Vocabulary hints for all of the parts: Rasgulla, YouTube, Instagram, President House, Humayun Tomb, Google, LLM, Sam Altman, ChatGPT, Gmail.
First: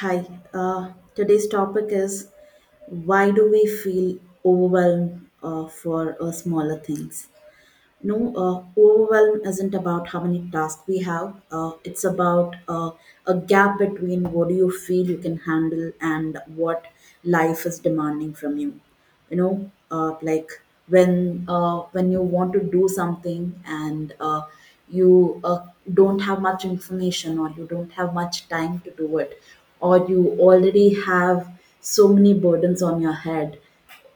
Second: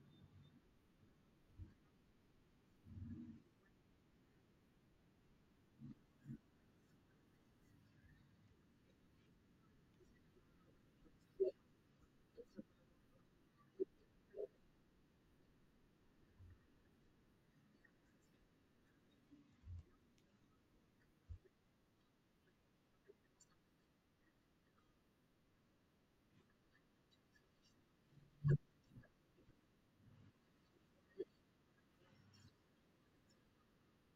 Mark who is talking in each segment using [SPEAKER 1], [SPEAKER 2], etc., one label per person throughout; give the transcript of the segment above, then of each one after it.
[SPEAKER 1] Hi, today's topic is why do we feel overwhelmed for smaller things? No, overwhelm isn't about how many tasks we have, it's about a gap between what do you feel you can handle and what life is demanding from you. You know Like when you want to do something, and you don't have much information, or you don't have much time to do it, or you already have so many burdens on your head.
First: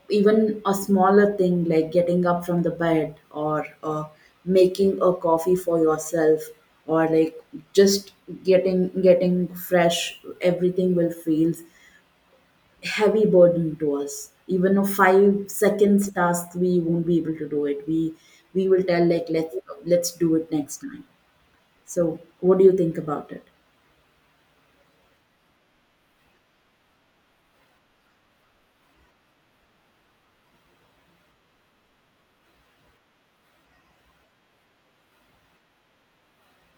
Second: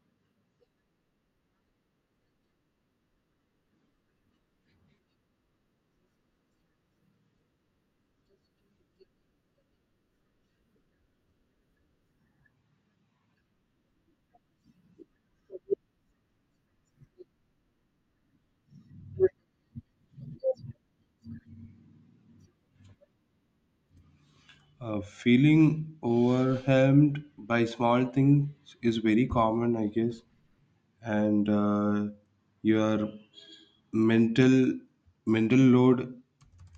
[SPEAKER 1] Even a smaller thing like getting up from the bed, or making a coffee for yourself, or like just getting fresh, everything will feel heavy burden to us. Even a 5 seconds task we won't be able to do it. We will tell like, let's do it next time. So what do you think about it?
[SPEAKER 2] Feeling overwhelmed by small things is very common, I guess, and your mental mental load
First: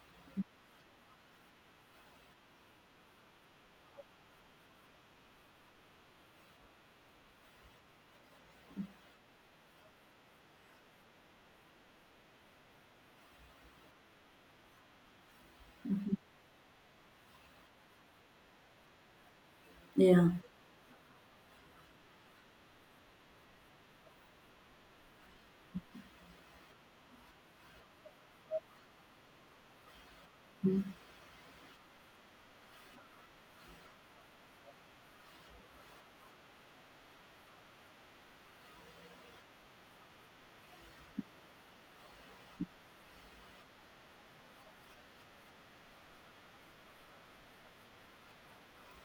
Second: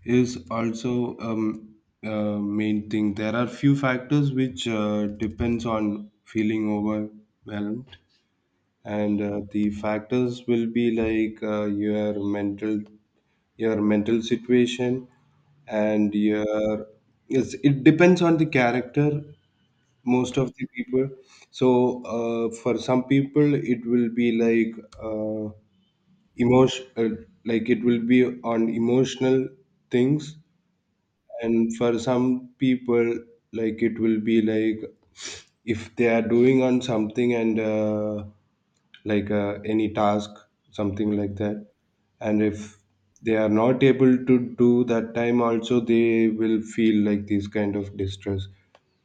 [SPEAKER 2] is also main thing. There are few factors which depends on feeling overwhelmed, and the factors will be like your mental situation and your yes it depends on the character
[SPEAKER 1] Yeah,
[SPEAKER 2] most of the people so for some people it will be like uh, emotion like it will be on emotional things and for some people like it will be like if they are doing on something and any task something like that and if they are not able to do that time also they will feel like this kind of distress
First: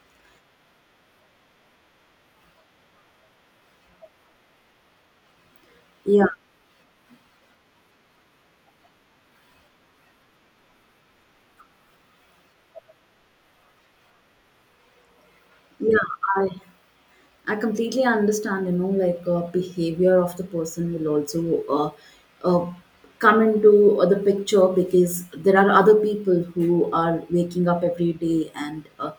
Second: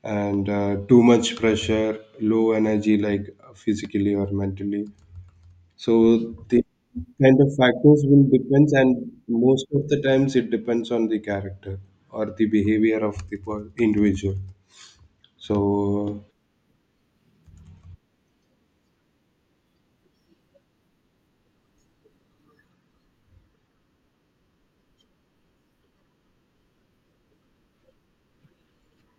[SPEAKER 2] and too much pressure low energy like physically or mentally so
[SPEAKER 1] yeah,
[SPEAKER 2] the kind of factors will depends, and most of the times it depends on the character or the behavior of the individual.
[SPEAKER 1] yeah.
[SPEAKER 2] So
[SPEAKER 1] I completely understand, you know, like behavior of the person will also uh, come into the picture, because there are other people who are waking up every day and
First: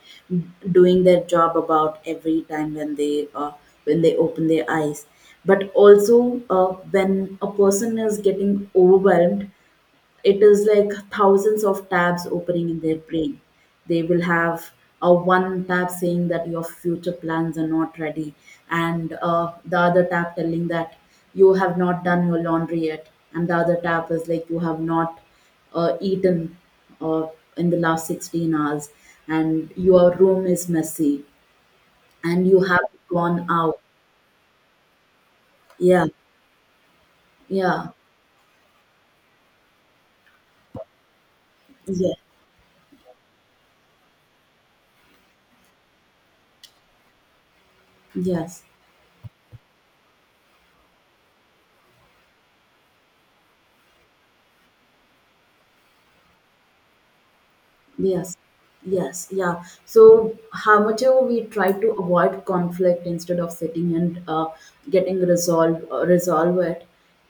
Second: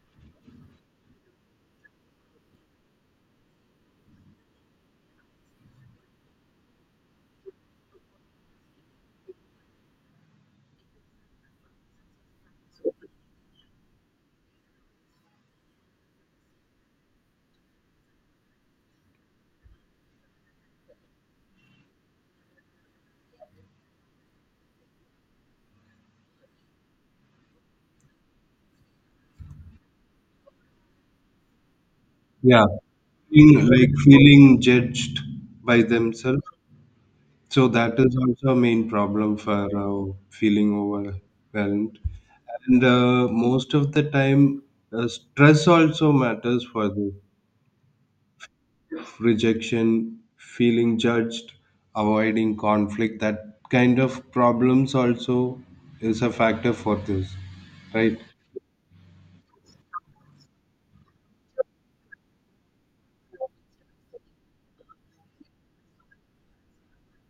[SPEAKER 1] doing their job about every time when they open their eyes. But also, when a person is getting overwhelmed, it is like thousands of tabs opening in their brain. They will have a one tab saying that your future plans are not ready, and the other tab telling that you have not done your laundry yet, and the other tab is like you have not eaten uh, in the last 16 hours, and your room is messy, and you
[SPEAKER 2] yeah,
[SPEAKER 1] have gone out.
[SPEAKER 2] feeling judged by
[SPEAKER 1] Yeah,
[SPEAKER 2] themselves. So
[SPEAKER 1] yeah,
[SPEAKER 2] that is also a main problem for feeling overwhelmed.
[SPEAKER 1] yeah,
[SPEAKER 2] And most of the time, stress also matters for this.
[SPEAKER 1] yes.
[SPEAKER 2] Rejection, feeling judged, avoiding conflict. That kind of problems also is a factor for this, right?
[SPEAKER 1] Yes, yes, yeah. So, how much ever we try to avoid conflict instead of sitting and getting resolve it,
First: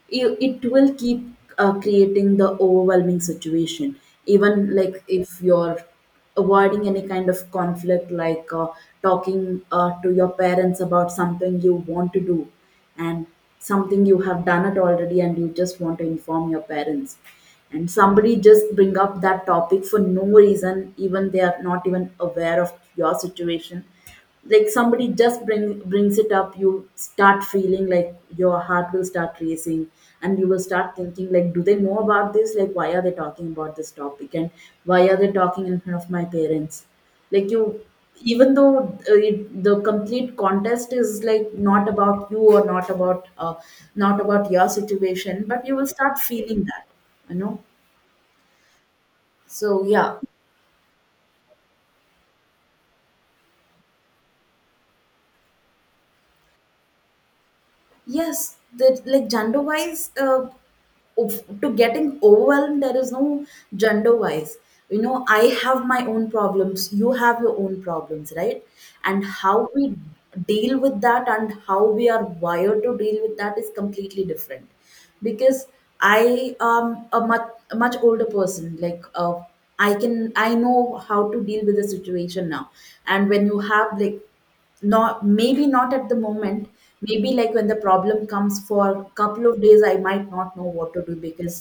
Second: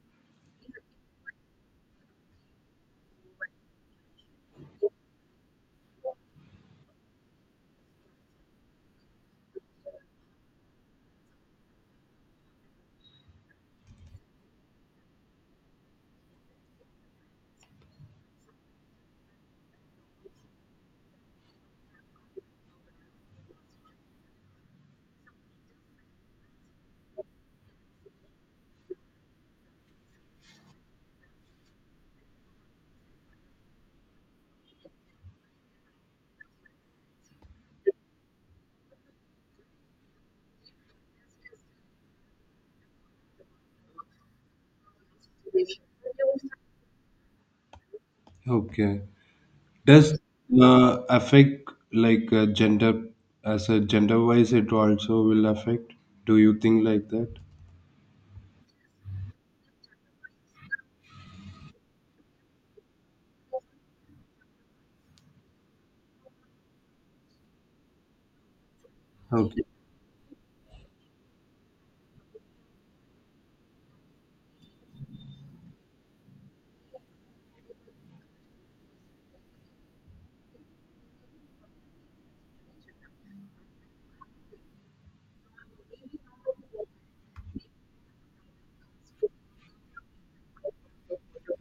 [SPEAKER 1] you, it will keep creating the overwhelming situation. Even like if you're avoiding any kind of conflict, like talking to your parents about something you want to do, and something you have done it already and you just want to inform your parents, and somebody just bring up that topic for no reason, even they are not even aware of your situation. Like somebody just brings it up, you start feeling like your heart will start racing, and you will start thinking like, do they know about this, like why are they talking about this topic, and why are they talking in front of my parents? Like, you, even though the complete contest is like not about you, or not about not about your situation, but you will start feeling that, you know.
[SPEAKER 2] Okay.
[SPEAKER 1] So yeah.
[SPEAKER 2] Does affect like gender as a gender wise? It also will affect. Do you think like that?
[SPEAKER 1] Yes, the like gender wise, to getting overwhelmed, there is no gender wise. You know, I have my own problems, you have your own problems, right? And
[SPEAKER 2] Okay.
[SPEAKER 1] how we deal with that and how we are wired to deal with that is completely different. Because I am a much older person, like I know how to deal with the situation now. And when you have like, not maybe not at the moment, maybe like when the problem comes for a couple of days, I might not know what to do, because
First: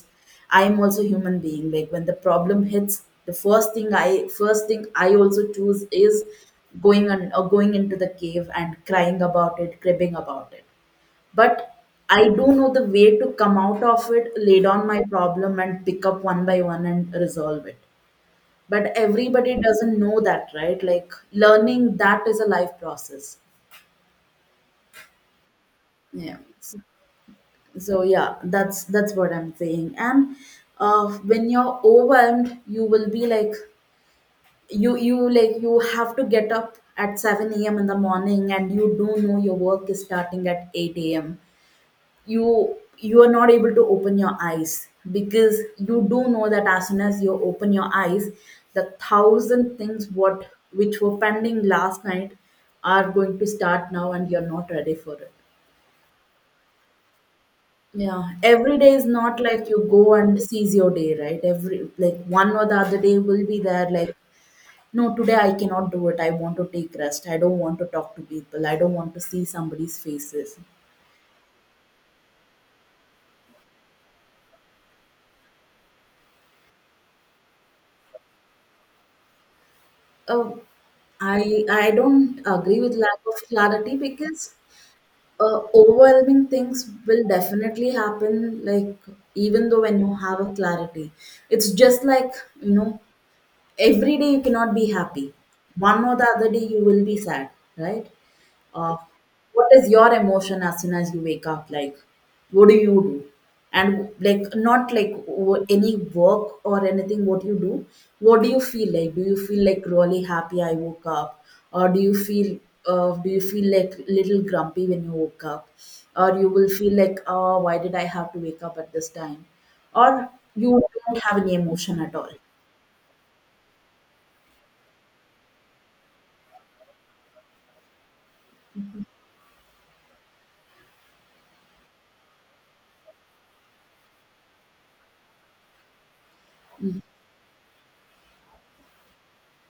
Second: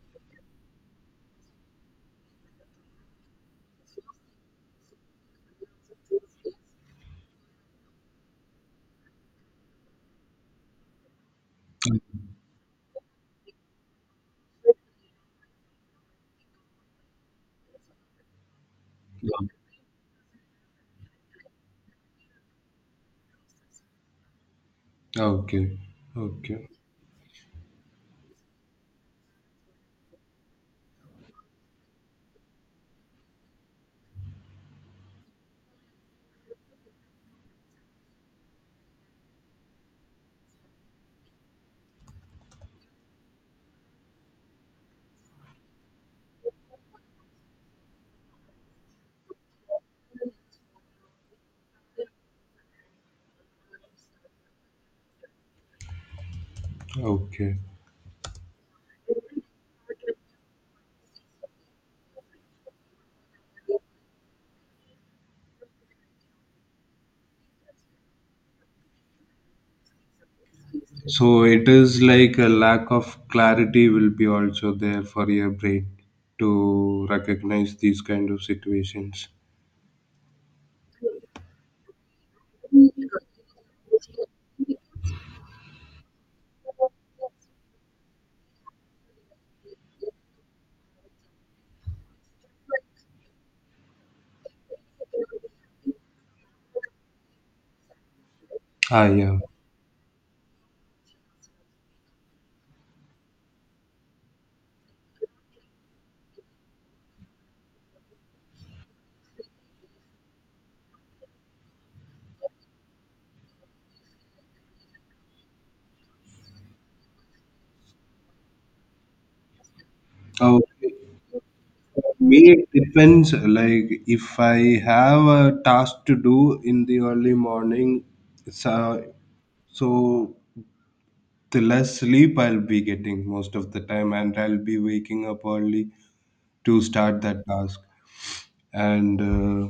[SPEAKER 1] I am also human being. Like when the problem hits, the first thing I also choose is going on or going into the cave and crying about it, cribbing about it. But I do know the way to come out of it, lay down my problem and pick up one by one and resolve it. But
[SPEAKER 2] Yeah.
[SPEAKER 1] everybody doesn't know that, right? Like, learning that is a life process.
[SPEAKER 2] Okay.
[SPEAKER 1] Yeah.
[SPEAKER 2] Okay.
[SPEAKER 1] So yeah, that's what I'm saying. And when you're overwhelmed you will be like, you like you have to get up at 7 a.m. in the morning and you do know your work is starting at 8 a.m. You are not able to open your eyes, because you do know that as soon as you open your eyes the thousand things what which were pending last night are going to start now, and you're not ready for it.
[SPEAKER 2] Okay.
[SPEAKER 1] Yeah, every day is not like you go and seize your day, right? Every like one or the other day will be there like, no, today I cannot do it. I want to take rest. I don't want to talk to people. I don't want to see somebody's faces.
[SPEAKER 2] So it is like a lack of clarity will be also there for your brain to recognize these kind of situations.
[SPEAKER 1] Oh, I don't agree with lack of clarity, because overwhelming things will definitely happen, like even though when you have a clarity. It's just like, you know, every day you cannot be happy. One or the other day you will be sad, right? Uh,
[SPEAKER 2] Ah, yeah.
[SPEAKER 1] what is your emotion as soon as you wake up? Like, what do you do? And like, not like any work or anything. What you do? What do you feel like? Do you feel like really happy, I woke up, or do you feel? Do you feel like little grumpy when you woke up, or you will feel like, oh, why did I have to wake up at this time, or
[SPEAKER 2] Oh,
[SPEAKER 1] you don't have any emotion at all?
[SPEAKER 2] me, it depends. Like if I have a task to do in the early morning, so so the less sleep I'll be getting most of the time, and I'll be waking up early to start that task. And uh,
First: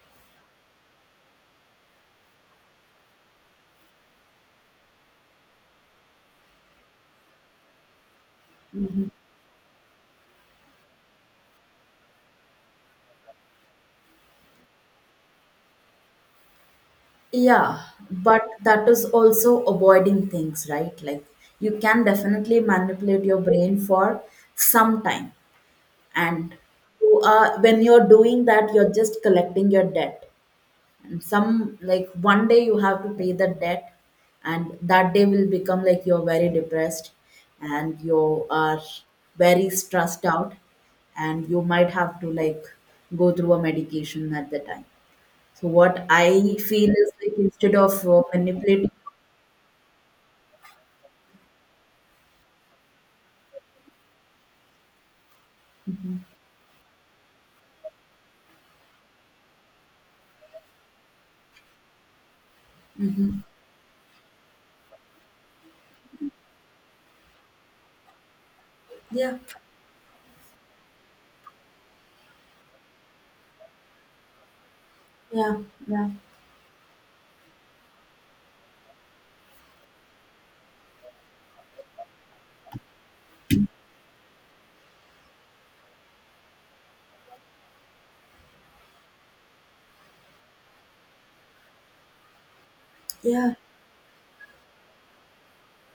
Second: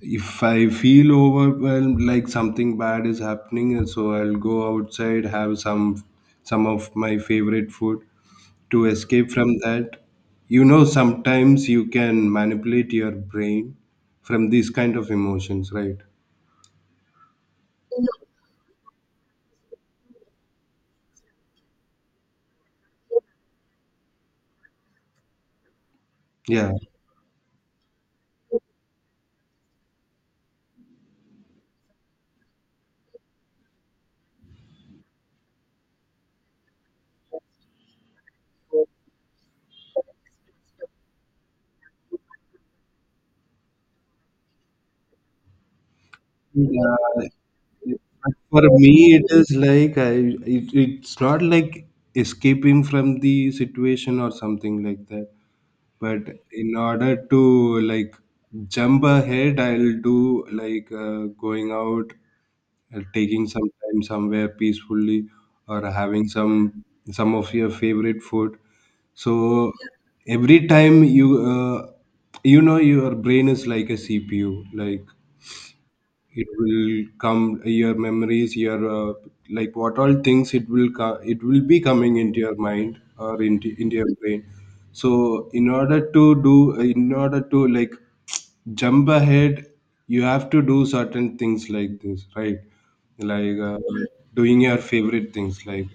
[SPEAKER 2] if I feel overwhelmed like something bad is happening and so I'll go outside, have some of my favorite food to
[SPEAKER 1] Mm-hmm.
[SPEAKER 2] escape from that. You know, sometimes you can manipulate your brain from these kind of emotions, right?
[SPEAKER 1] Yeah, but that is also avoiding things, right? Like, you can definitely manipulate your brain for some time. And
[SPEAKER 2] Yeah,
[SPEAKER 1] when you're doing that, you're just collecting your debt. And some, like one day you have to pay the debt, and that day will become like you're very depressed, and you are very stressed out, and you might have to like go through a medication at the time. So what I feel
[SPEAKER 2] yeah.
[SPEAKER 1] is like instead of
[SPEAKER 2] For
[SPEAKER 1] manipulating.
[SPEAKER 2] me it is like it's not like escaping from the situation or something like that, but in order to like jump ahead I'll do like going out, taking some time somewhere peacefully, or having some of your favorite food. So
[SPEAKER 1] Yeah,
[SPEAKER 2] every time you uh, you know your brain is like a CPU, like
[SPEAKER 1] yeah, yeah,
[SPEAKER 2] it will come your memories your like what all things it will be coming into your mind or into your brain. So in order to like jump ahead you have to do certain things like this, right?
[SPEAKER 1] yeah,
[SPEAKER 2] Like doing your favorite things, like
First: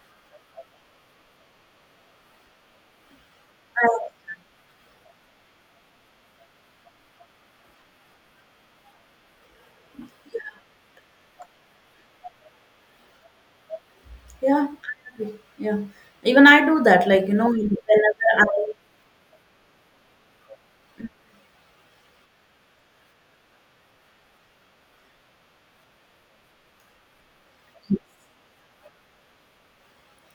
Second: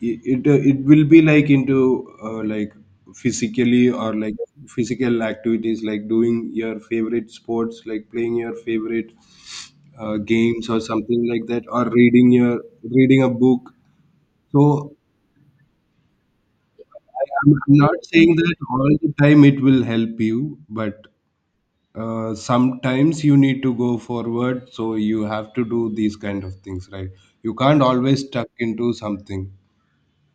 [SPEAKER 2] it will be like into like physically
[SPEAKER 1] I,
[SPEAKER 2] or like physical activities, like doing your favorite sports, like playing your favorite games or something like that, or reading a book. So
[SPEAKER 1] yeah, I agree. Yeah. Even I do that,
[SPEAKER 2] I,
[SPEAKER 1] like,
[SPEAKER 2] I'm not saying
[SPEAKER 1] whenever.
[SPEAKER 2] that all the time it will help you, but sometimes you need to go forward so you have to do these kind of things, right? You can't always stuck into something.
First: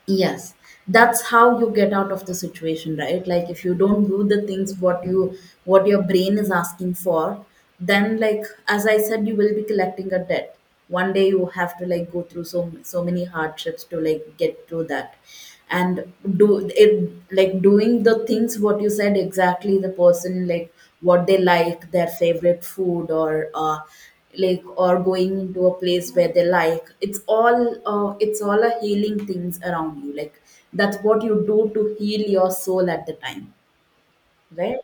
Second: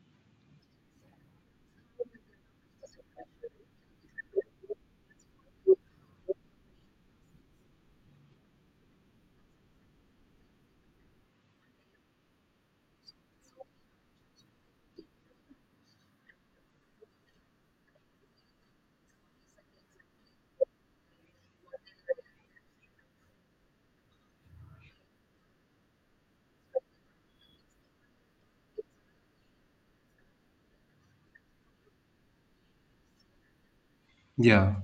[SPEAKER 1] Yes, that's how you get out of the situation, right? Like if you don't do the things what your brain is asking for, then like as I said, you will be collecting a debt. One day you have to like go through so many hardships to like get through that. And do it like doing the things what you said, exactly the person, like what they like, their favorite food, or like or going into a place where they like, it's all it's all a healing things around you, like that's what you do to heal your soul at the time,
[SPEAKER 2] Yeah,
[SPEAKER 1] right?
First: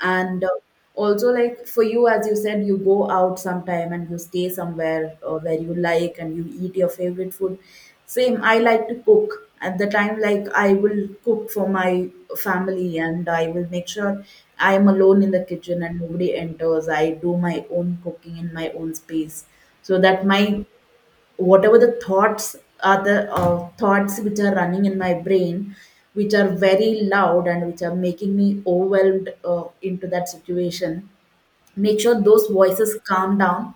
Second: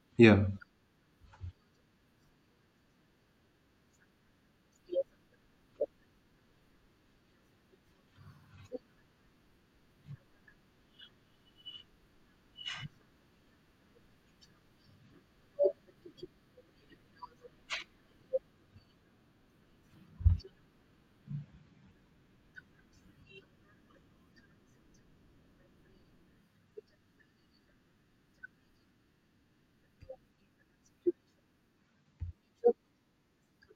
[SPEAKER 1] And
[SPEAKER 2] yeah.
[SPEAKER 1] also, like for you, as you said, you go out sometime and you stay somewhere where you like and you eat your favorite food. Same, I like to cook. At the time, like I will cook for my family and I will make sure I am alone in the kitchen and nobody enters. I do my own cooking in my own space, so that my, whatever the thoughts are, the thoughts which are running in my brain, which are very loud and which are making me overwhelmed into that situation, make sure those voices calm down,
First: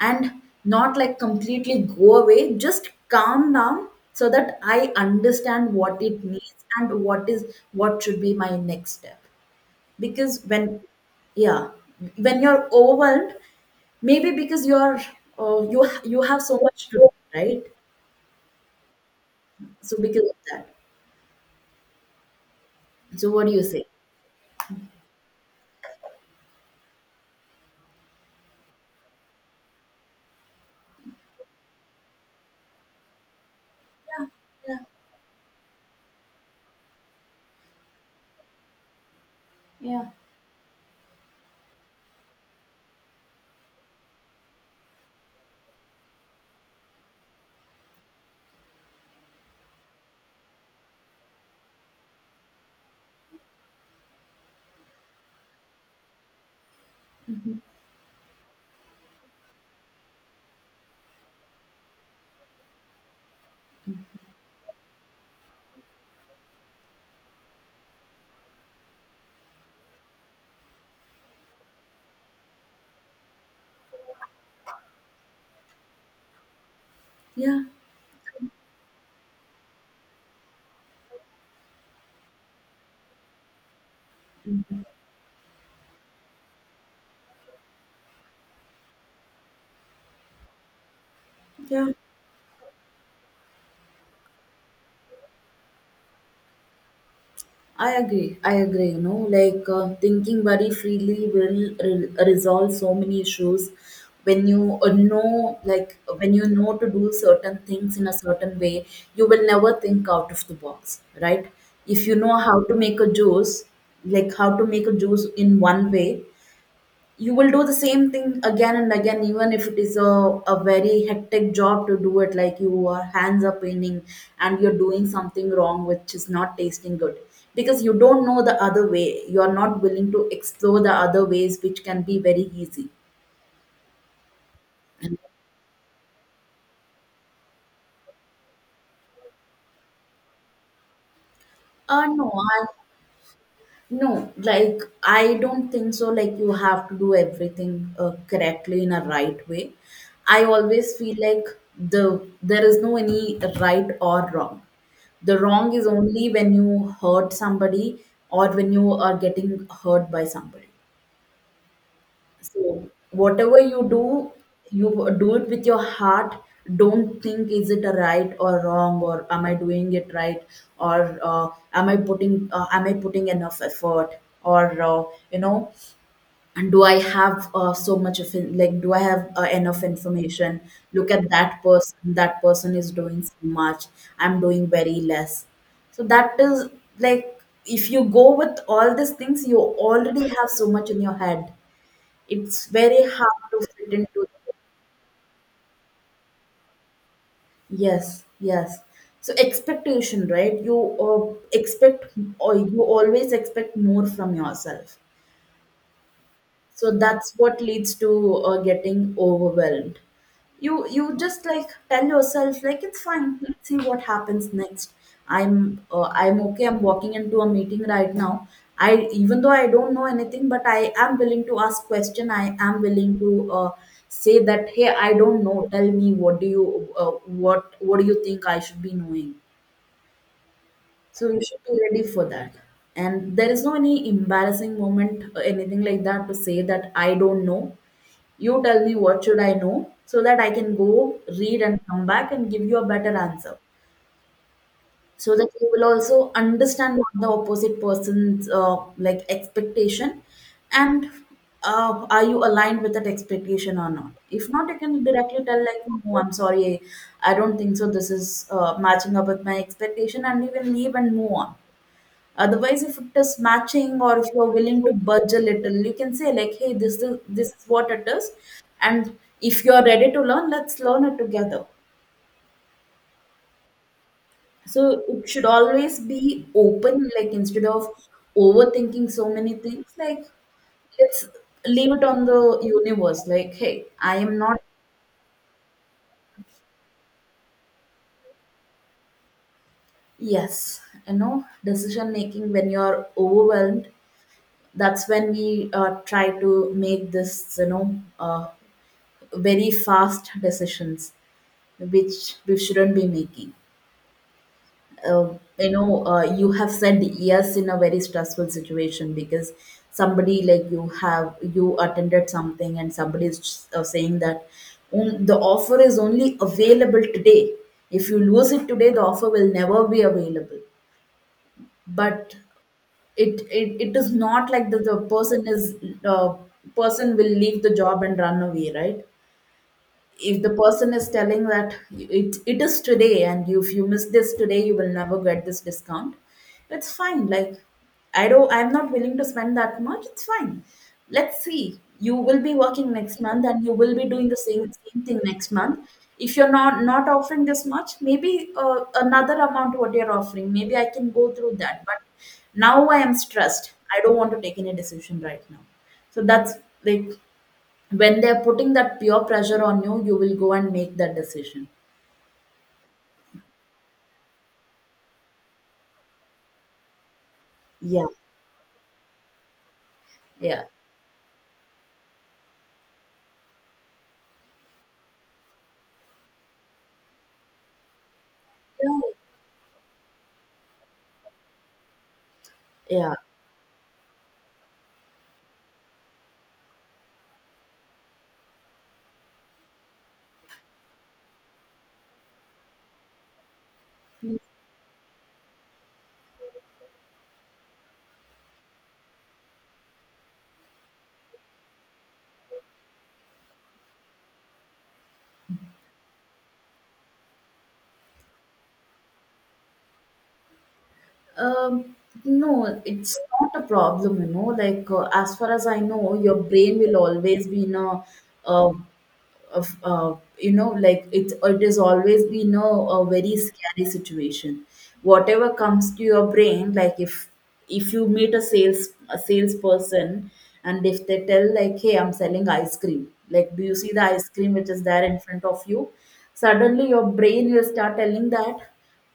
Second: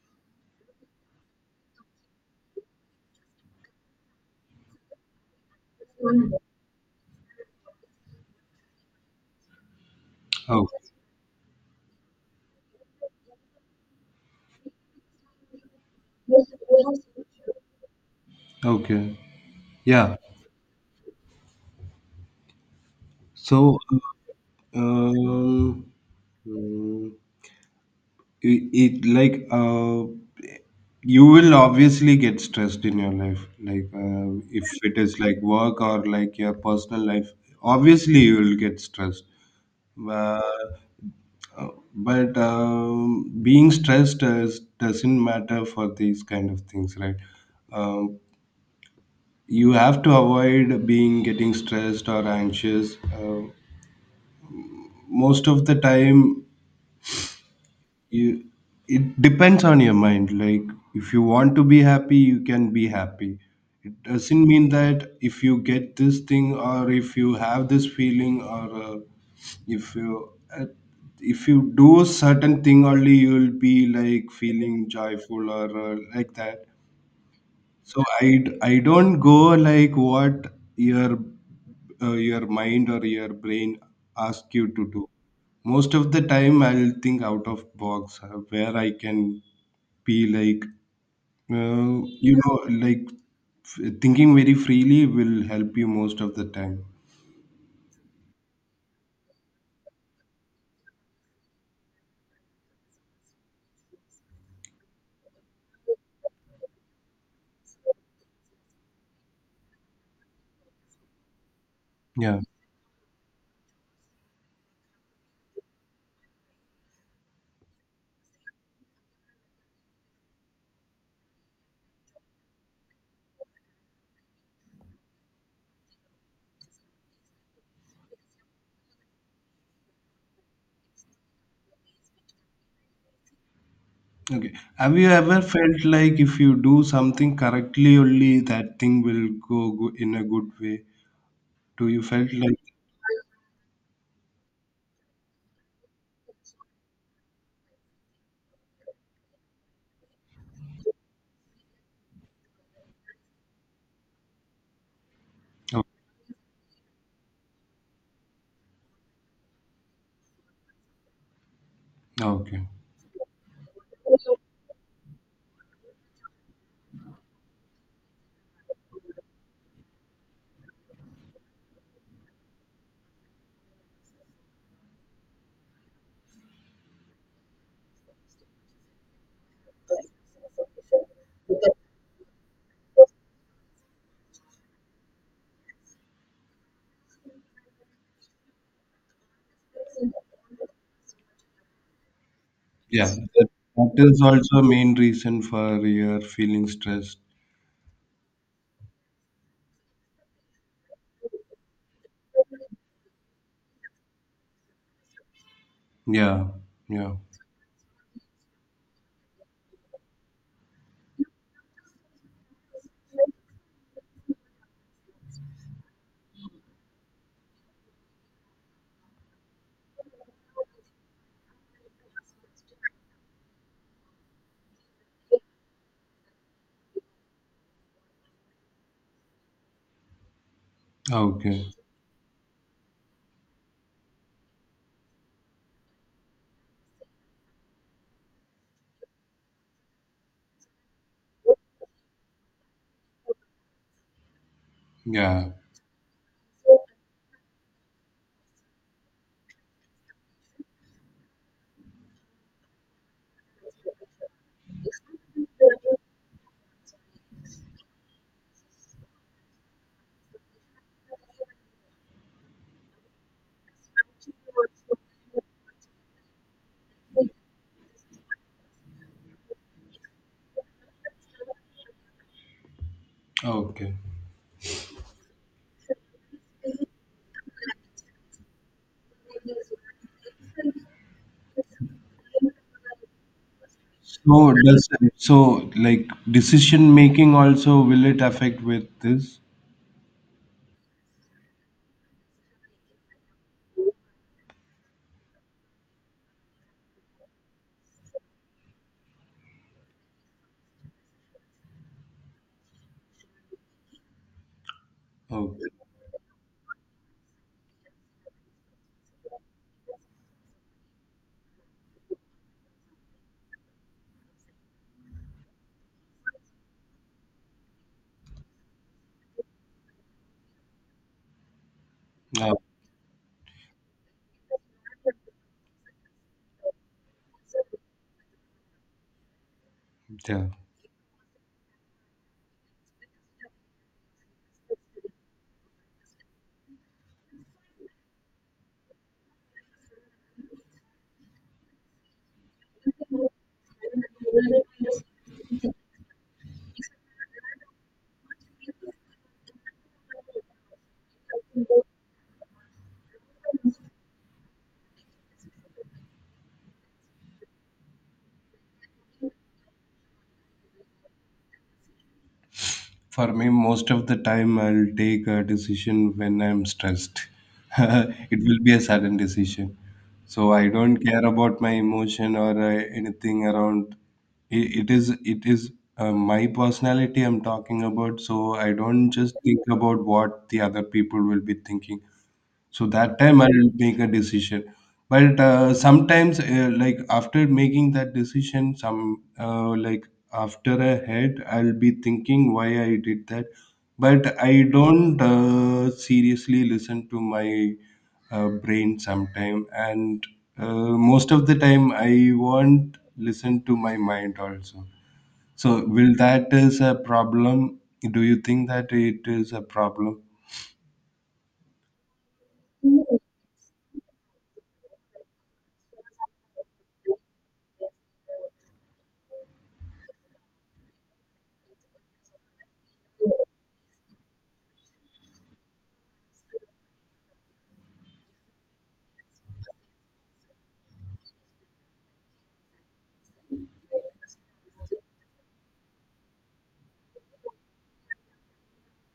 [SPEAKER 1] and not like completely go away, just calm down, so that I understand what it means and what is, what should be my next step. Because
[SPEAKER 2] Oh,
[SPEAKER 1] yeah when you're overwhelmed, maybe because you're you have so much to do, right?
[SPEAKER 2] okay.
[SPEAKER 1] So
[SPEAKER 2] Yeah.
[SPEAKER 1] because of that. So what do you
[SPEAKER 2] So,
[SPEAKER 1] say?
[SPEAKER 2] um, mm, it like you will obviously get stressed in your life, like if
[SPEAKER 1] Yeah,
[SPEAKER 2] it is like work or like your personal life. Obviously, you will get stressed.
[SPEAKER 1] yeah,
[SPEAKER 2] Uh, uh, but doesn't matter for these kind of things, right? Um, you have to avoid being getting stressed or anxious. Most of the time, you it depends on your mind. Like if you want to be happy you can be happy. It doesn't mean that if you get this thing or if you have this feeling or if you uh, if you do certain thing only you will be like feeling joyful or like that.
[SPEAKER 1] yeah,
[SPEAKER 2] So I don't go like what your your mind or your brain ask you to do. Most of the time, I'll think out of box where I can be like
[SPEAKER 1] yeah,
[SPEAKER 2] you know like thinking very freely will help you most of the time.
[SPEAKER 1] I agree. I agree. You know, like thinking very freely will resolve so many issues. When you know to do certain things in a certain way, you will never think out of the box, right? If you know
[SPEAKER 2] Yeah.
[SPEAKER 1] how to make a juice, like how to make a juice in one way, you will do the same thing again and again, even if it is a very hectic job to do it, like your hands are paining and you're doing something wrong which is not tasting good, because you don't know the other way, you are not willing to explore the other ways which can be very easy.
[SPEAKER 2] Okay. Have you ever felt like if you do something correctly, only that thing will go in a good way? Do you
[SPEAKER 1] uh no
[SPEAKER 2] felt
[SPEAKER 1] i
[SPEAKER 2] like?
[SPEAKER 1] no, like I don't think so, like you have to do everything correctly in a right way. I always feel like there is no any right or wrong. The wrong
[SPEAKER 2] Oh,
[SPEAKER 1] is only when you hurt somebody, or when you are getting hurt by somebody.
[SPEAKER 2] okay.
[SPEAKER 1] So whatever you do it with your heart. Don't think, is it a right or wrong, or am I doing it right, or am I putting enough effort, or you know and do I have so much of like do I have enough information. Look at that person, that person is doing so much, I'm doing very less. So that is like, if you go with all these things, you already have so much in your head, it's very
[SPEAKER 2] Yeah,
[SPEAKER 1] hard to fit
[SPEAKER 2] that is
[SPEAKER 1] into.
[SPEAKER 2] also main reason for your feeling stressed.
[SPEAKER 1] Yes, yes. So expectation, right? You expect, or you always expect more from yourself.
[SPEAKER 2] Yeah,
[SPEAKER 1] So
[SPEAKER 2] yeah.
[SPEAKER 1] that's what leads to getting overwhelmed. You just like tell yourself like it's fine, let's see what happens next. I'm I'm okay, I'm walking into a meeting right now. I, even though I don't know anything, but I am willing to ask question, I am willing to say that, hey, I don't know, tell me what do you, uh, what do you think I should be knowing. So you should
[SPEAKER 2] Okay.
[SPEAKER 1] be ready for that. And there is no any embarrassing moment or anything like that to say that I don't know. You tell me what should I know so that I can go read and come back and give you a better answer. So that
[SPEAKER 2] Yeah.
[SPEAKER 1] you will also understand what the opposite person's like expectation, and are you aligned with that expectation or not? If not, you can directly tell like, no, I'm sorry, I don't think so. This is matching up with my expectation, and you can leave and move on. Otherwise, if it is matching or if you're willing to budge a little, you can say like, "Hey, this is what it is," and if you're ready to learn, let's learn it together.
[SPEAKER 2] Okay.
[SPEAKER 1] So it should always be open, like instead of overthinking so many things, like let's leave it on the universe. Like, hey, I am
[SPEAKER 2] So
[SPEAKER 1] not.
[SPEAKER 2] does so like decision making also will it affect with this?
[SPEAKER 1] Yes, you know, decision making when you're overwhelmed, that's when we try to make this, very fast decisions. Which we shouldn't be making.
[SPEAKER 2] Okay.
[SPEAKER 1] You have said yes in a very stressful situation because somebody, like you have, you attended something and somebody is saying that, the offer is only available today. If you lose it today, the offer will never be available. But
[SPEAKER 2] Yeah.
[SPEAKER 1] it is not like that. The person is, uh, person will leave the job and run away, right? If
[SPEAKER 2] Yeah.
[SPEAKER 1] the person is telling that it is today, and if you miss this today you will never get this discount, it's fine. Like, I don't I'm not willing to spend that much, it's fine. Let's see, you will be working next month and you will be doing the same thing next month. If you're not offering this much, maybe another amount what you're offering, maybe I can go through that. But now I am stressed, I don't want to take any decision right now. So that's like, when they're putting that pure pressure on you, you will go and make that decision.
[SPEAKER 2] For me, most of the time, I'll take a decision when I'm stressed.
[SPEAKER 1] Yeah.
[SPEAKER 2] It will be a sudden decision. So
[SPEAKER 1] Yeah.
[SPEAKER 2] I don't care about my emotion or anything around. It is my personality I'm talking about. So I don't
[SPEAKER 1] Right.
[SPEAKER 2] just think about what the other people will be thinking, so
[SPEAKER 1] Yeah.
[SPEAKER 2] that time I'll make a decision. But sometimes like after making that decision, some like after a head I'll be thinking why I did that. But I don't seriously listen to my brain sometime, and most of the time I won't listen to my mind also. So will that is a problem? Do you think that it is a problem?
[SPEAKER 1] Um, no, it's not a problem, you know. Like, as far as I know, your brain will always be in a, uh, of you know, like it is always been a very scary situation. Whatever comes to your brain, like if you meet a sales a salesperson, and if they tell like, hey, I'm selling ice cream, like, do you see the ice cream which is there in front of you? Suddenly your brain will start telling that,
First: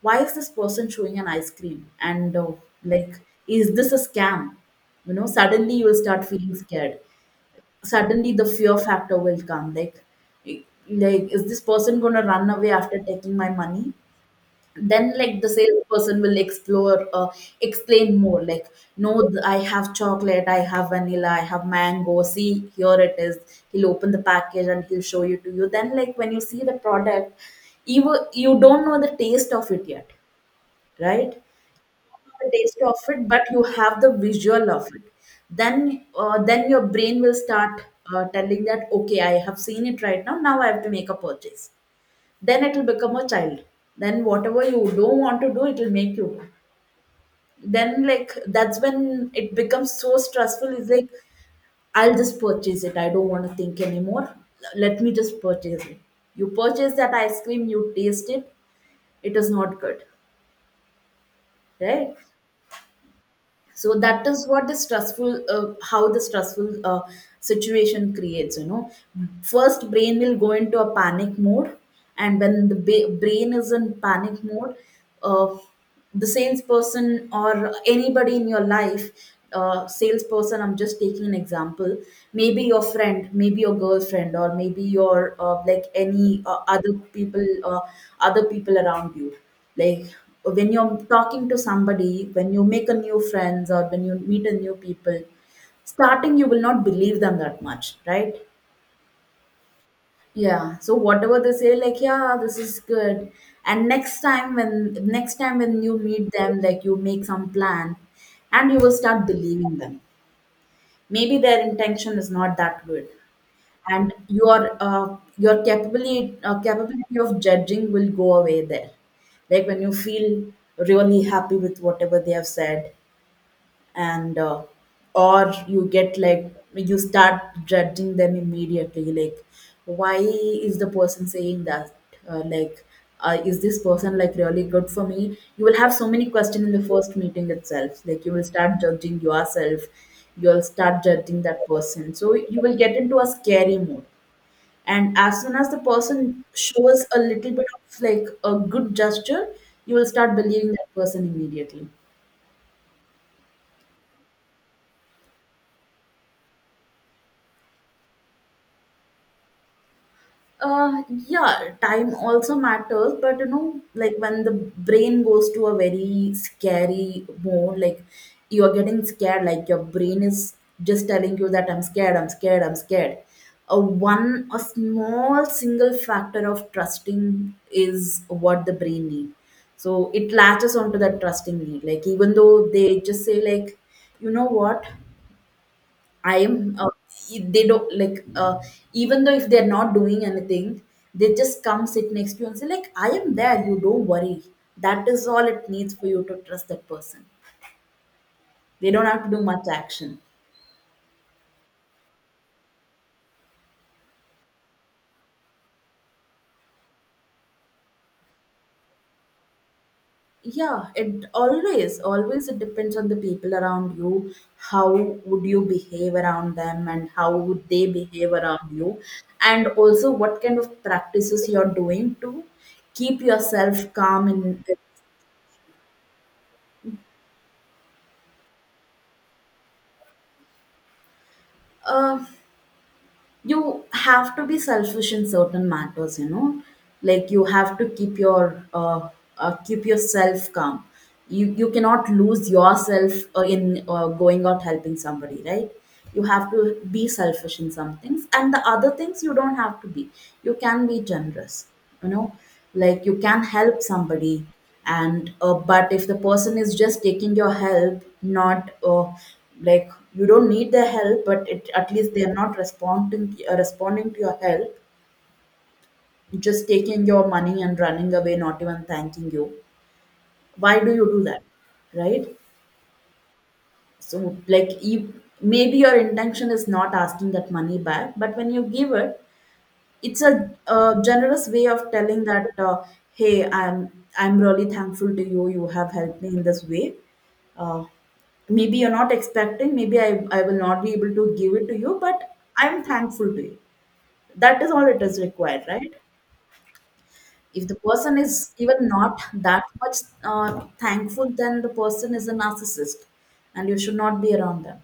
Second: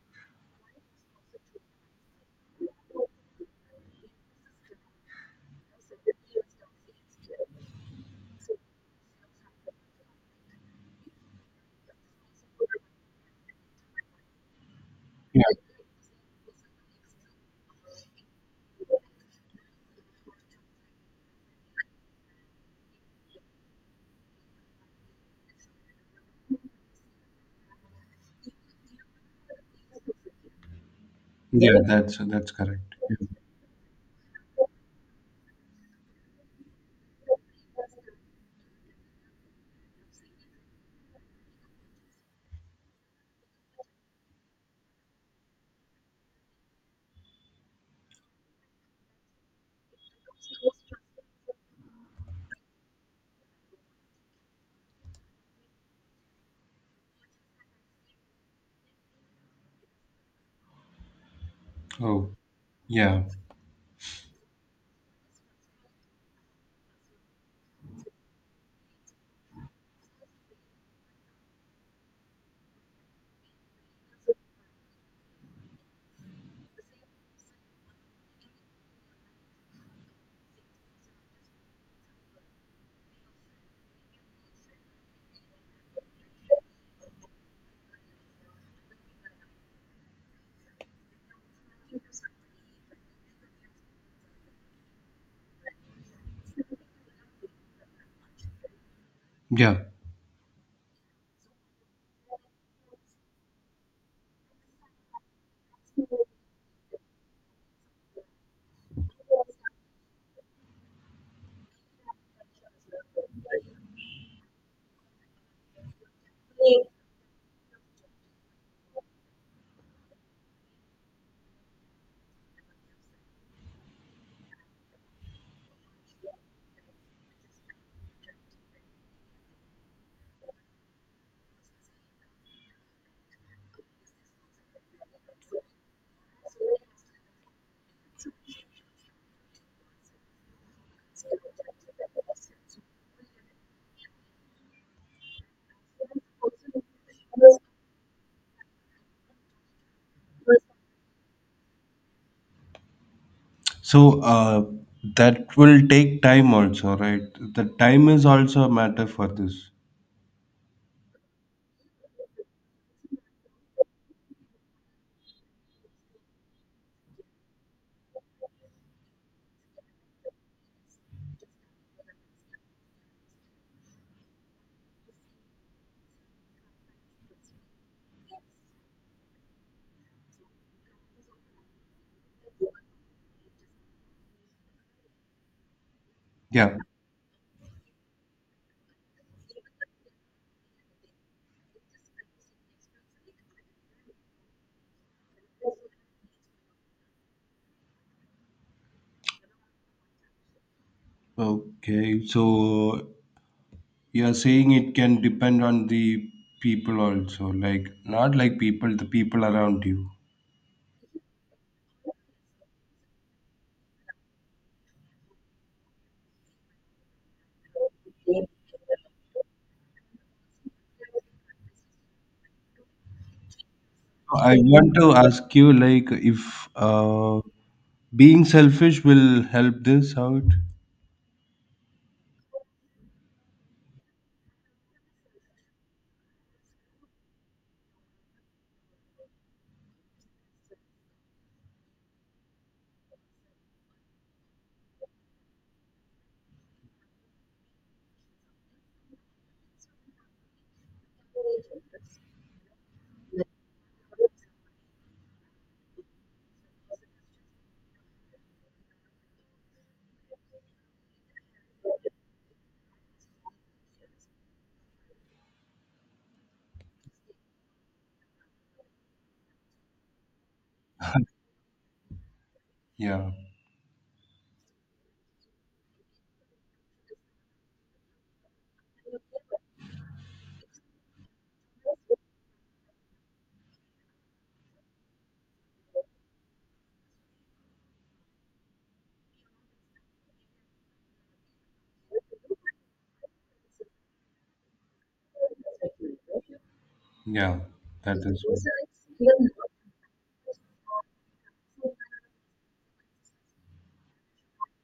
[SPEAKER 1] why is this person showing an ice cream, and like, is this a scam? You know, suddenly you will start feeling scared, suddenly the fear factor will come, like is this person going to run away after taking my money? Then like
[SPEAKER 2] Yeah,
[SPEAKER 1] the salesperson will explore explain more, like, no, I have chocolate, I have vanilla, I have mango, see, here it is. He'll open the package and he'll show you to you. Then like, when you see the product, you don't know the taste of it yet, right?
[SPEAKER 2] yeah,
[SPEAKER 1] The
[SPEAKER 2] that's
[SPEAKER 1] taste of
[SPEAKER 2] correct.
[SPEAKER 1] it, but you have the visual of it. Then your brain will start telling that, okay, I have seen it right now. Now I have to make a purchase. Then it will become a child. Then whatever you don't want to do, it will make you. Then like that's when it becomes so stressful. It's like, I'll just purchase it, I don't want to think anymore. Let me just purchase it. You purchase that ice cream, you taste it. It is not good, right?
[SPEAKER 2] Oh, yeah,
[SPEAKER 1] So that is what the stressful, how the stressful situation creates, you know. First brain will go into a panic mode, and when the brain is in panic mode, uh, the salesperson or anybody in your life, salesperson I'm just taking an example, maybe your friend, maybe your girlfriend, or maybe your like any other people around you. Like, when you're talking to somebody, when you make a new friends or when you meet a new people, starting you will not believe them that much, right?
[SPEAKER 2] yeah.
[SPEAKER 1] Yeah, so whatever they say, like, yeah, this is good. And next time when you meet them, like you make some plan, and you will start believing them. Maybe their intention is not that good, and your capability of judging will go away there. Like, when you feel really happy with whatever they have said, and or you get like, you start judging them immediately, like, why is the person saying that, like, is this person like really good for me? You will have so many questions in the first meeting itself, like you will start judging yourself, you'll start judging that person, so you will get into a scary mood. And as soon as the person shows a little bit of like a good gesture, you will start believing that person immediately.
[SPEAKER 2] So that will take time also, right? The time is also a matter for this.
[SPEAKER 1] Uh, yeah, time also matters, but you know, like when the brain goes to a very scary mode, like you're getting scared, like your brain is just telling you that I'm scared, I'm scared, I'm scared. A one, a small single factor of trusting is what the brain need, so it latches onto that trusting need. Like, even though they just say like, you know what, I am.
[SPEAKER 2] Yeah.
[SPEAKER 1] They don't like. Even though if they're not doing anything, they just come sit next to you and say like, "I am there. You don't worry." That is all it needs for you to trust that person. They don't have to do much action.
[SPEAKER 2] Okay. So you're saying it can depend on the people also, like not like people, the people around you.
[SPEAKER 1] Yeah, it always, always it depends on the people around you. How would you behave around them, and how would they behave around you, and also what kind of practices you're doing to keep yourself calm
[SPEAKER 2] So, I
[SPEAKER 1] in,
[SPEAKER 2] want to ask you, like, if being selfish will help this out?
[SPEAKER 1] uh, you have to be selfish in certain matters, you know. Like you have to keep your keep yourself calm. You cannot lose yourself in going out helping somebody, right? You have to be selfish in some things, and the other things you don't have to be, you can be generous, you know. Like you can help somebody, and but if the person is just taking your help, not like, you don't need their help, but at least they are not responding to your help, just taking your money and running away, not even thanking you, why do you do that, right?
[SPEAKER 2] Yeah.
[SPEAKER 1] So like you, maybe your intention is not asking that money back, but when you give it, it's a generous way of telling that, hey, I'm really thankful to you, you have helped me in this way, uh, maybe you're not expecting, maybe I will not be able to give it to you, but I'm thankful to you. That is all it is required, right?
[SPEAKER 2] Yeah.
[SPEAKER 1] If the person
[SPEAKER 2] That is.
[SPEAKER 1] is even not that much thankful, then the person is a narcissist, and you should not be around them.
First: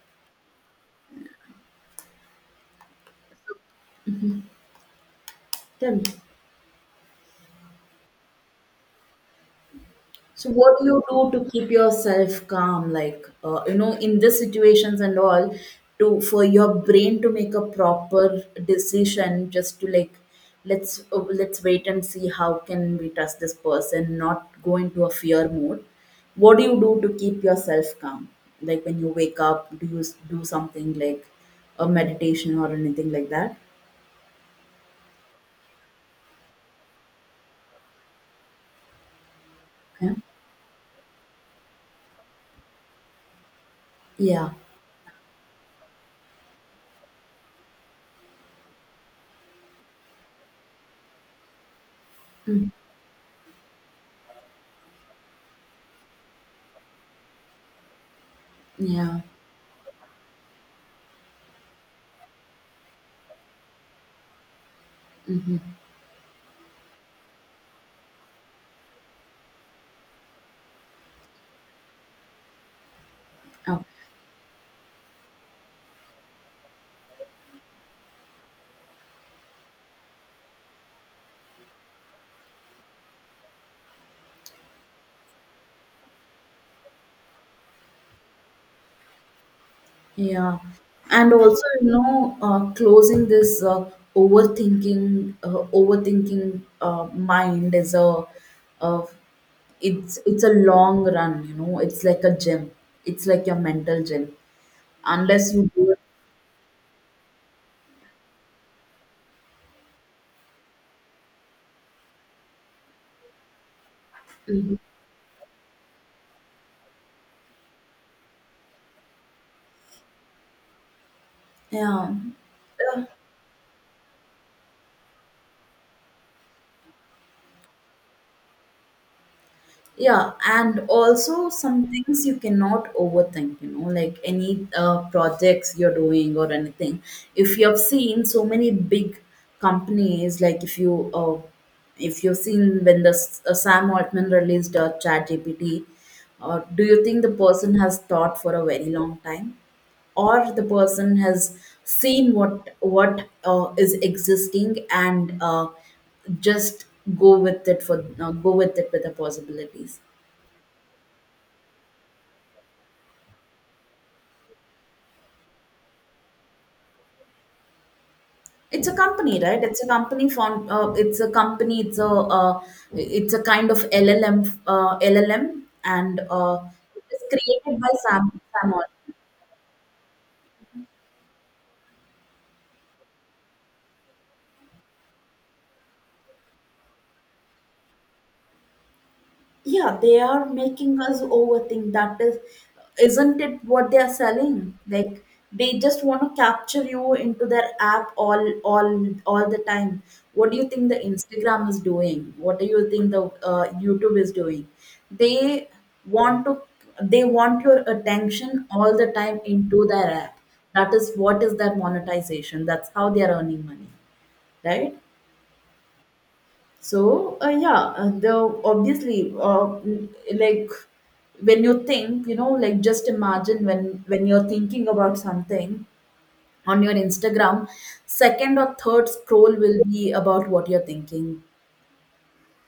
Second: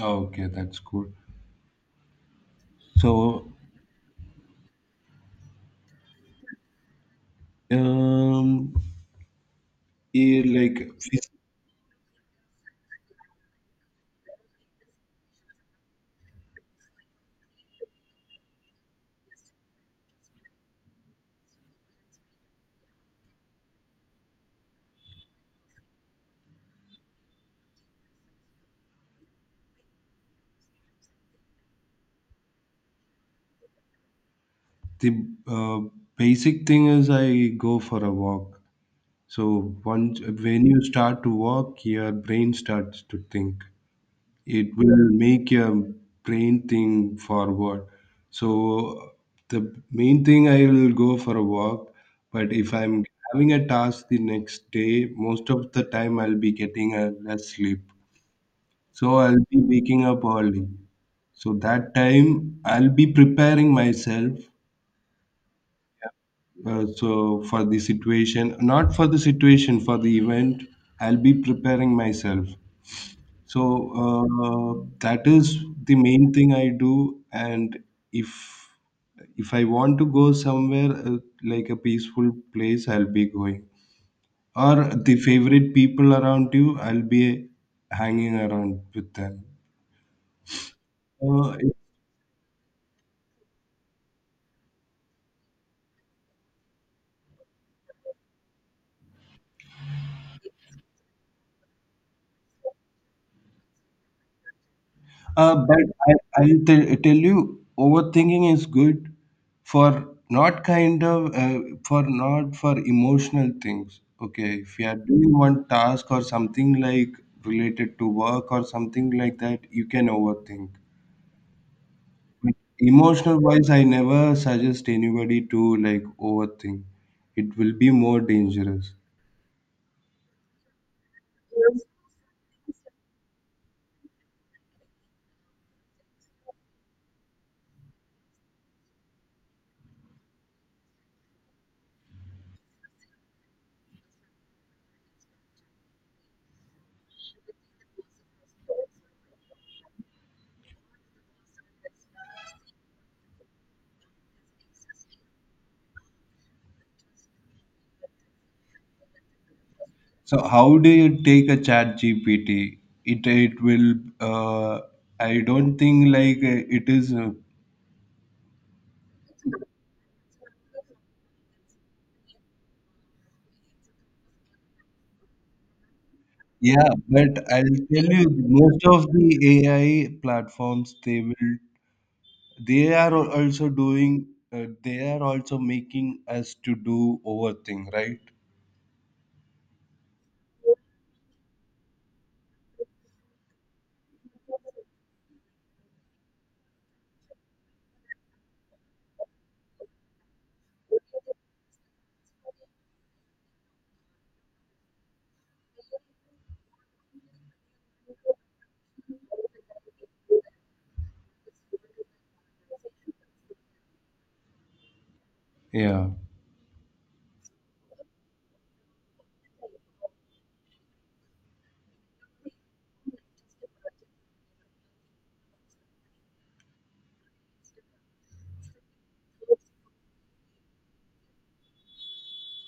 [SPEAKER 2] Okay, that's cool. So,
[SPEAKER 1] Tell me.
[SPEAKER 2] um, eh,
[SPEAKER 1] So what do
[SPEAKER 2] like
[SPEAKER 1] you do
[SPEAKER 2] fis-
[SPEAKER 1] to keep yourself calm, like you know, in these situations and all, to for your brain to make a proper decision, just to like, let's wait and see how can we trust this person, not go into a fear mode. What do you do to keep yourself calm? Like when you wake up, do you do something like a meditation or anything like that?
[SPEAKER 2] the basic thing is I go for a walk. So
[SPEAKER 1] Yeah.
[SPEAKER 2] once when you start to walk, your brain starts to think.
[SPEAKER 1] Yeah.
[SPEAKER 2] It will make your brain think forward. So the main thing I will go for a walk. But
[SPEAKER 1] Mm.
[SPEAKER 2] if I'm having a task the next day, most of the time I'll be getting a less sleep. So
[SPEAKER 1] Yeah.
[SPEAKER 2] I'll be waking up early. So that time I'll be preparing myself
[SPEAKER 1] Mm-hmm.
[SPEAKER 2] for the situation, not for the situation, for the event. I'll be preparing myself. So
[SPEAKER 1] Oh.
[SPEAKER 2] that is the main thing I do. And if if I want to go somewhere like a peaceful place, I'll be going. Or the favorite people around you, I'll be hanging around with them.
[SPEAKER 1] Yeah, and
[SPEAKER 2] Uh,
[SPEAKER 1] also, you know, closing this overthinking mind is a, uh, it's a long run. You know, it's like a gym. It's like your mental gym. Unless
[SPEAKER 2] Uh,
[SPEAKER 1] you
[SPEAKER 2] but
[SPEAKER 1] do it,
[SPEAKER 2] I, I'll tell you, overthinking is good for not kind of uh, for not for emotional things. Okay, if you are doing one task or something like related to work or something like that, you can overthink.
[SPEAKER 1] yeah.
[SPEAKER 2] But
[SPEAKER 1] Yeah.
[SPEAKER 2] emotional wise, I never suggest anybody to like overthink. It will be more dangerous.
[SPEAKER 1] Yeah, and also some things you cannot overthink, you know, like any projects you're doing or anything. If you have seen so many big companies, like if you if you've seen when the Sam Altman released ChatGPT, do you think the person has thought for a very long time, or the person has seen what is existing, and just go with it for go with it with the possibilities?
[SPEAKER 2] So how do you take a chat GPT? It it will I don't think like it is.
[SPEAKER 1] It's a company, right? It's a company found. It's a company. It's a. It's a kind of LLM. Uh, LLM, and uh,
[SPEAKER 2] Yeah,
[SPEAKER 1] it is
[SPEAKER 2] but I'll
[SPEAKER 1] created by
[SPEAKER 2] tell you,
[SPEAKER 1] Sam
[SPEAKER 2] most of
[SPEAKER 1] Altman.
[SPEAKER 2] the AI platforms they are also doing they are also making us to do overthink, right?
[SPEAKER 1] Yeah, they are making us overthink. That is, isn't it what they are selling? Like they just want to capture you into their app all the time. What do you think the instagram is doing? What do you think the youtube is doing? they want to they want your attention all the time into their app. That is what is their monetization. That's how they are earning money, right?
[SPEAKER 2] Yeah,
[SPEAKER 1] So yeah, the obviously like when you think, you know, like just imagine when you're thinking about something on your Instagram, second or third scroll will be about what you're thinking.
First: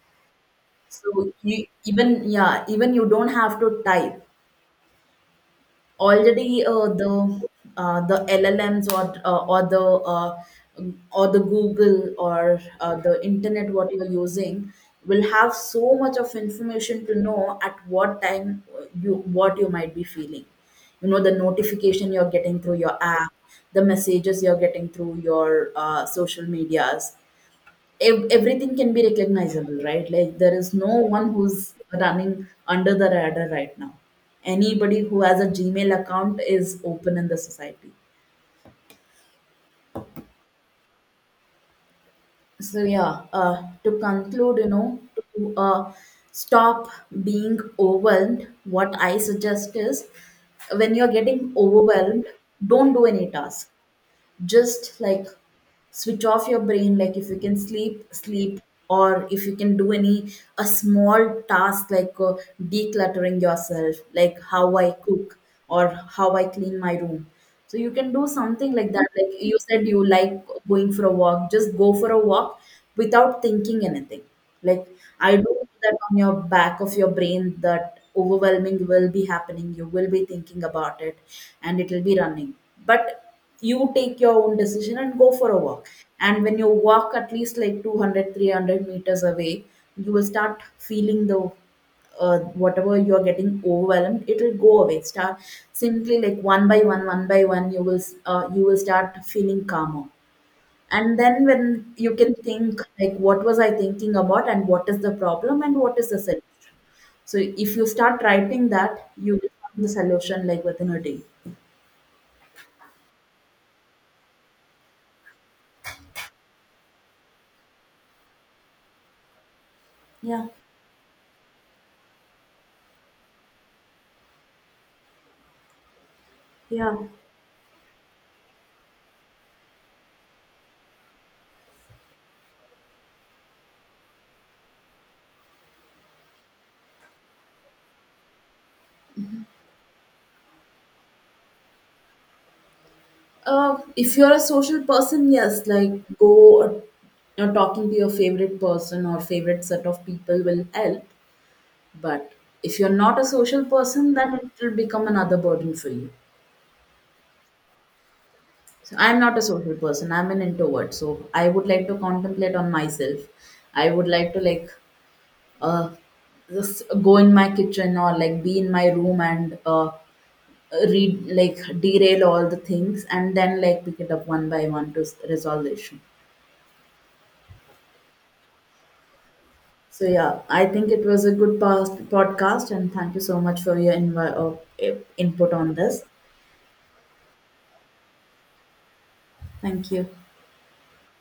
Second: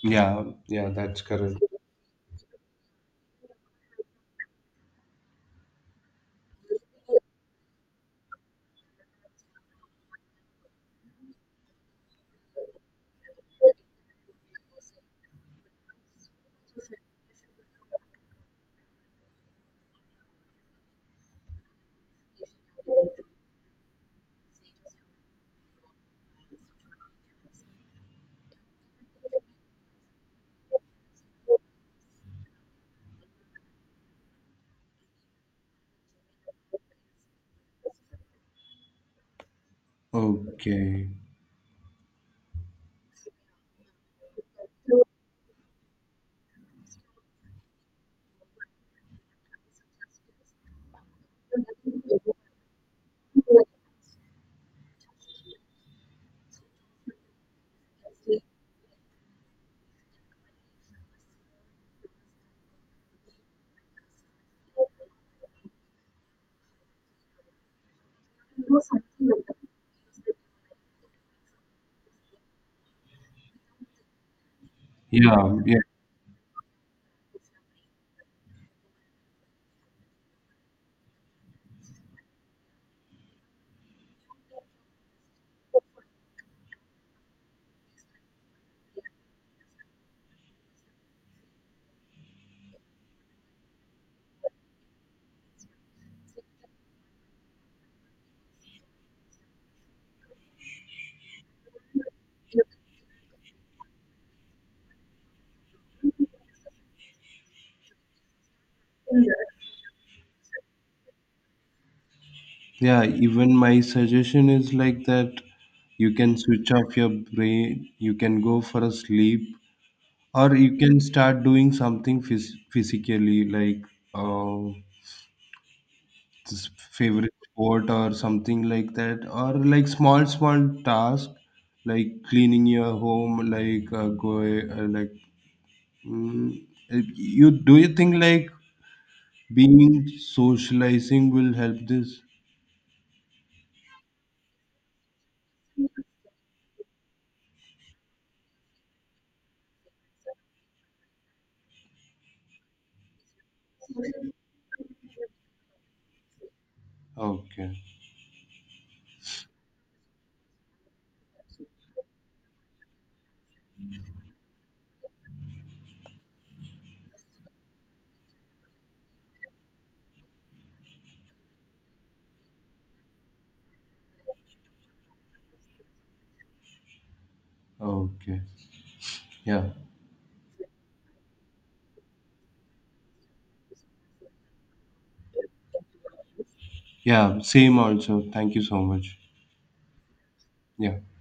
[SPEAKER 2] yeah, yeah, that's
[SPEAKER 1] So
[SPEAKER 2] correct.
[SPEAKER 1] you even, yeah, even you don't have to type already. The LLMs, or or the Google, or the internet, what you're using, will have so much of information to know at what time you, what you might be feeling. You know, the notification you're getting through your app, the messages you're getting through your social medias, everything can be recognizable, right? Like there is no one who's running under the radar right now. Anybody who has a Gmail account is open in the society.
[SPEAKER 2] Okay.
[SPEAKER 1] So yeah, to conclude, you know, to stop being overwhelmed, what I suggest is, when you're getting overwhelmed, don't do any task. Just like switch off your brain. Like if you can sleep, sleep, or if you can do any a small task, like decluttering yourself, like how I cook or how I clean my room. So you can do something like that. Like you said, you like going for a walk, just go for a walk without thinking anything. Like I do
[SPEAKER 2] Yeah,
[SPEAKER 1] know
[SPEAKER 2] yeah,
[SPEAKER 1] that on your back of your brain that overwhelming will be happening, you will be thinking about it and it will be running. But you take your own decision and go for a walk. And when you walk at least like 200, 300 meters away, you will start feeling the, whatever you are getting overwhelmed, it will go away. Start simply, like one by one, one by one, you will, you will start feeling calmer. And then when you can think, like what was I thinking about, and what is the problem, and what is the solution. So if you start writing that, you will find the solution like within a day.
[SPEAKER 2] yeah. Even my suggestion is like that you can switch off your brain, you can go for a sleep,
[SPEAKER 1] Yeah,
[SPEAKER 2] or you can start doing something physically, like uh, s-
[SPEAKER 1] yeah.
[SPEAKER 2] favorite sport or something like that, or like small small task like cleaning your home, like mm, uh, you do you think like being socializing will help this?
[SPEAKER 1] If you're a social person, yes, like go or, you know, talking to your favorite person or favorite set of people will help. But if you're not a social person, then it will become another burden for you.
[SPEAKER 2] Okay.
[SPEAKER 1] So I'm not a social person. I'm an introvert. So I would like to contemplate on myself. I would like to like uh, just go in my kitchen or like be in my room, and read, like derail all the things and then like pick it up one by one to resolve the issue.
[SPEAKER 2] Okay. Yeah,
[SPEAKER 1] So yeah, I think it was a good past podcast, and thank you so much for your input on this.
[SPEAKER 2] yeah, same also thank you so much.
[SPEAKER 1] Thank you.
[SPEAKER 2] Yeah.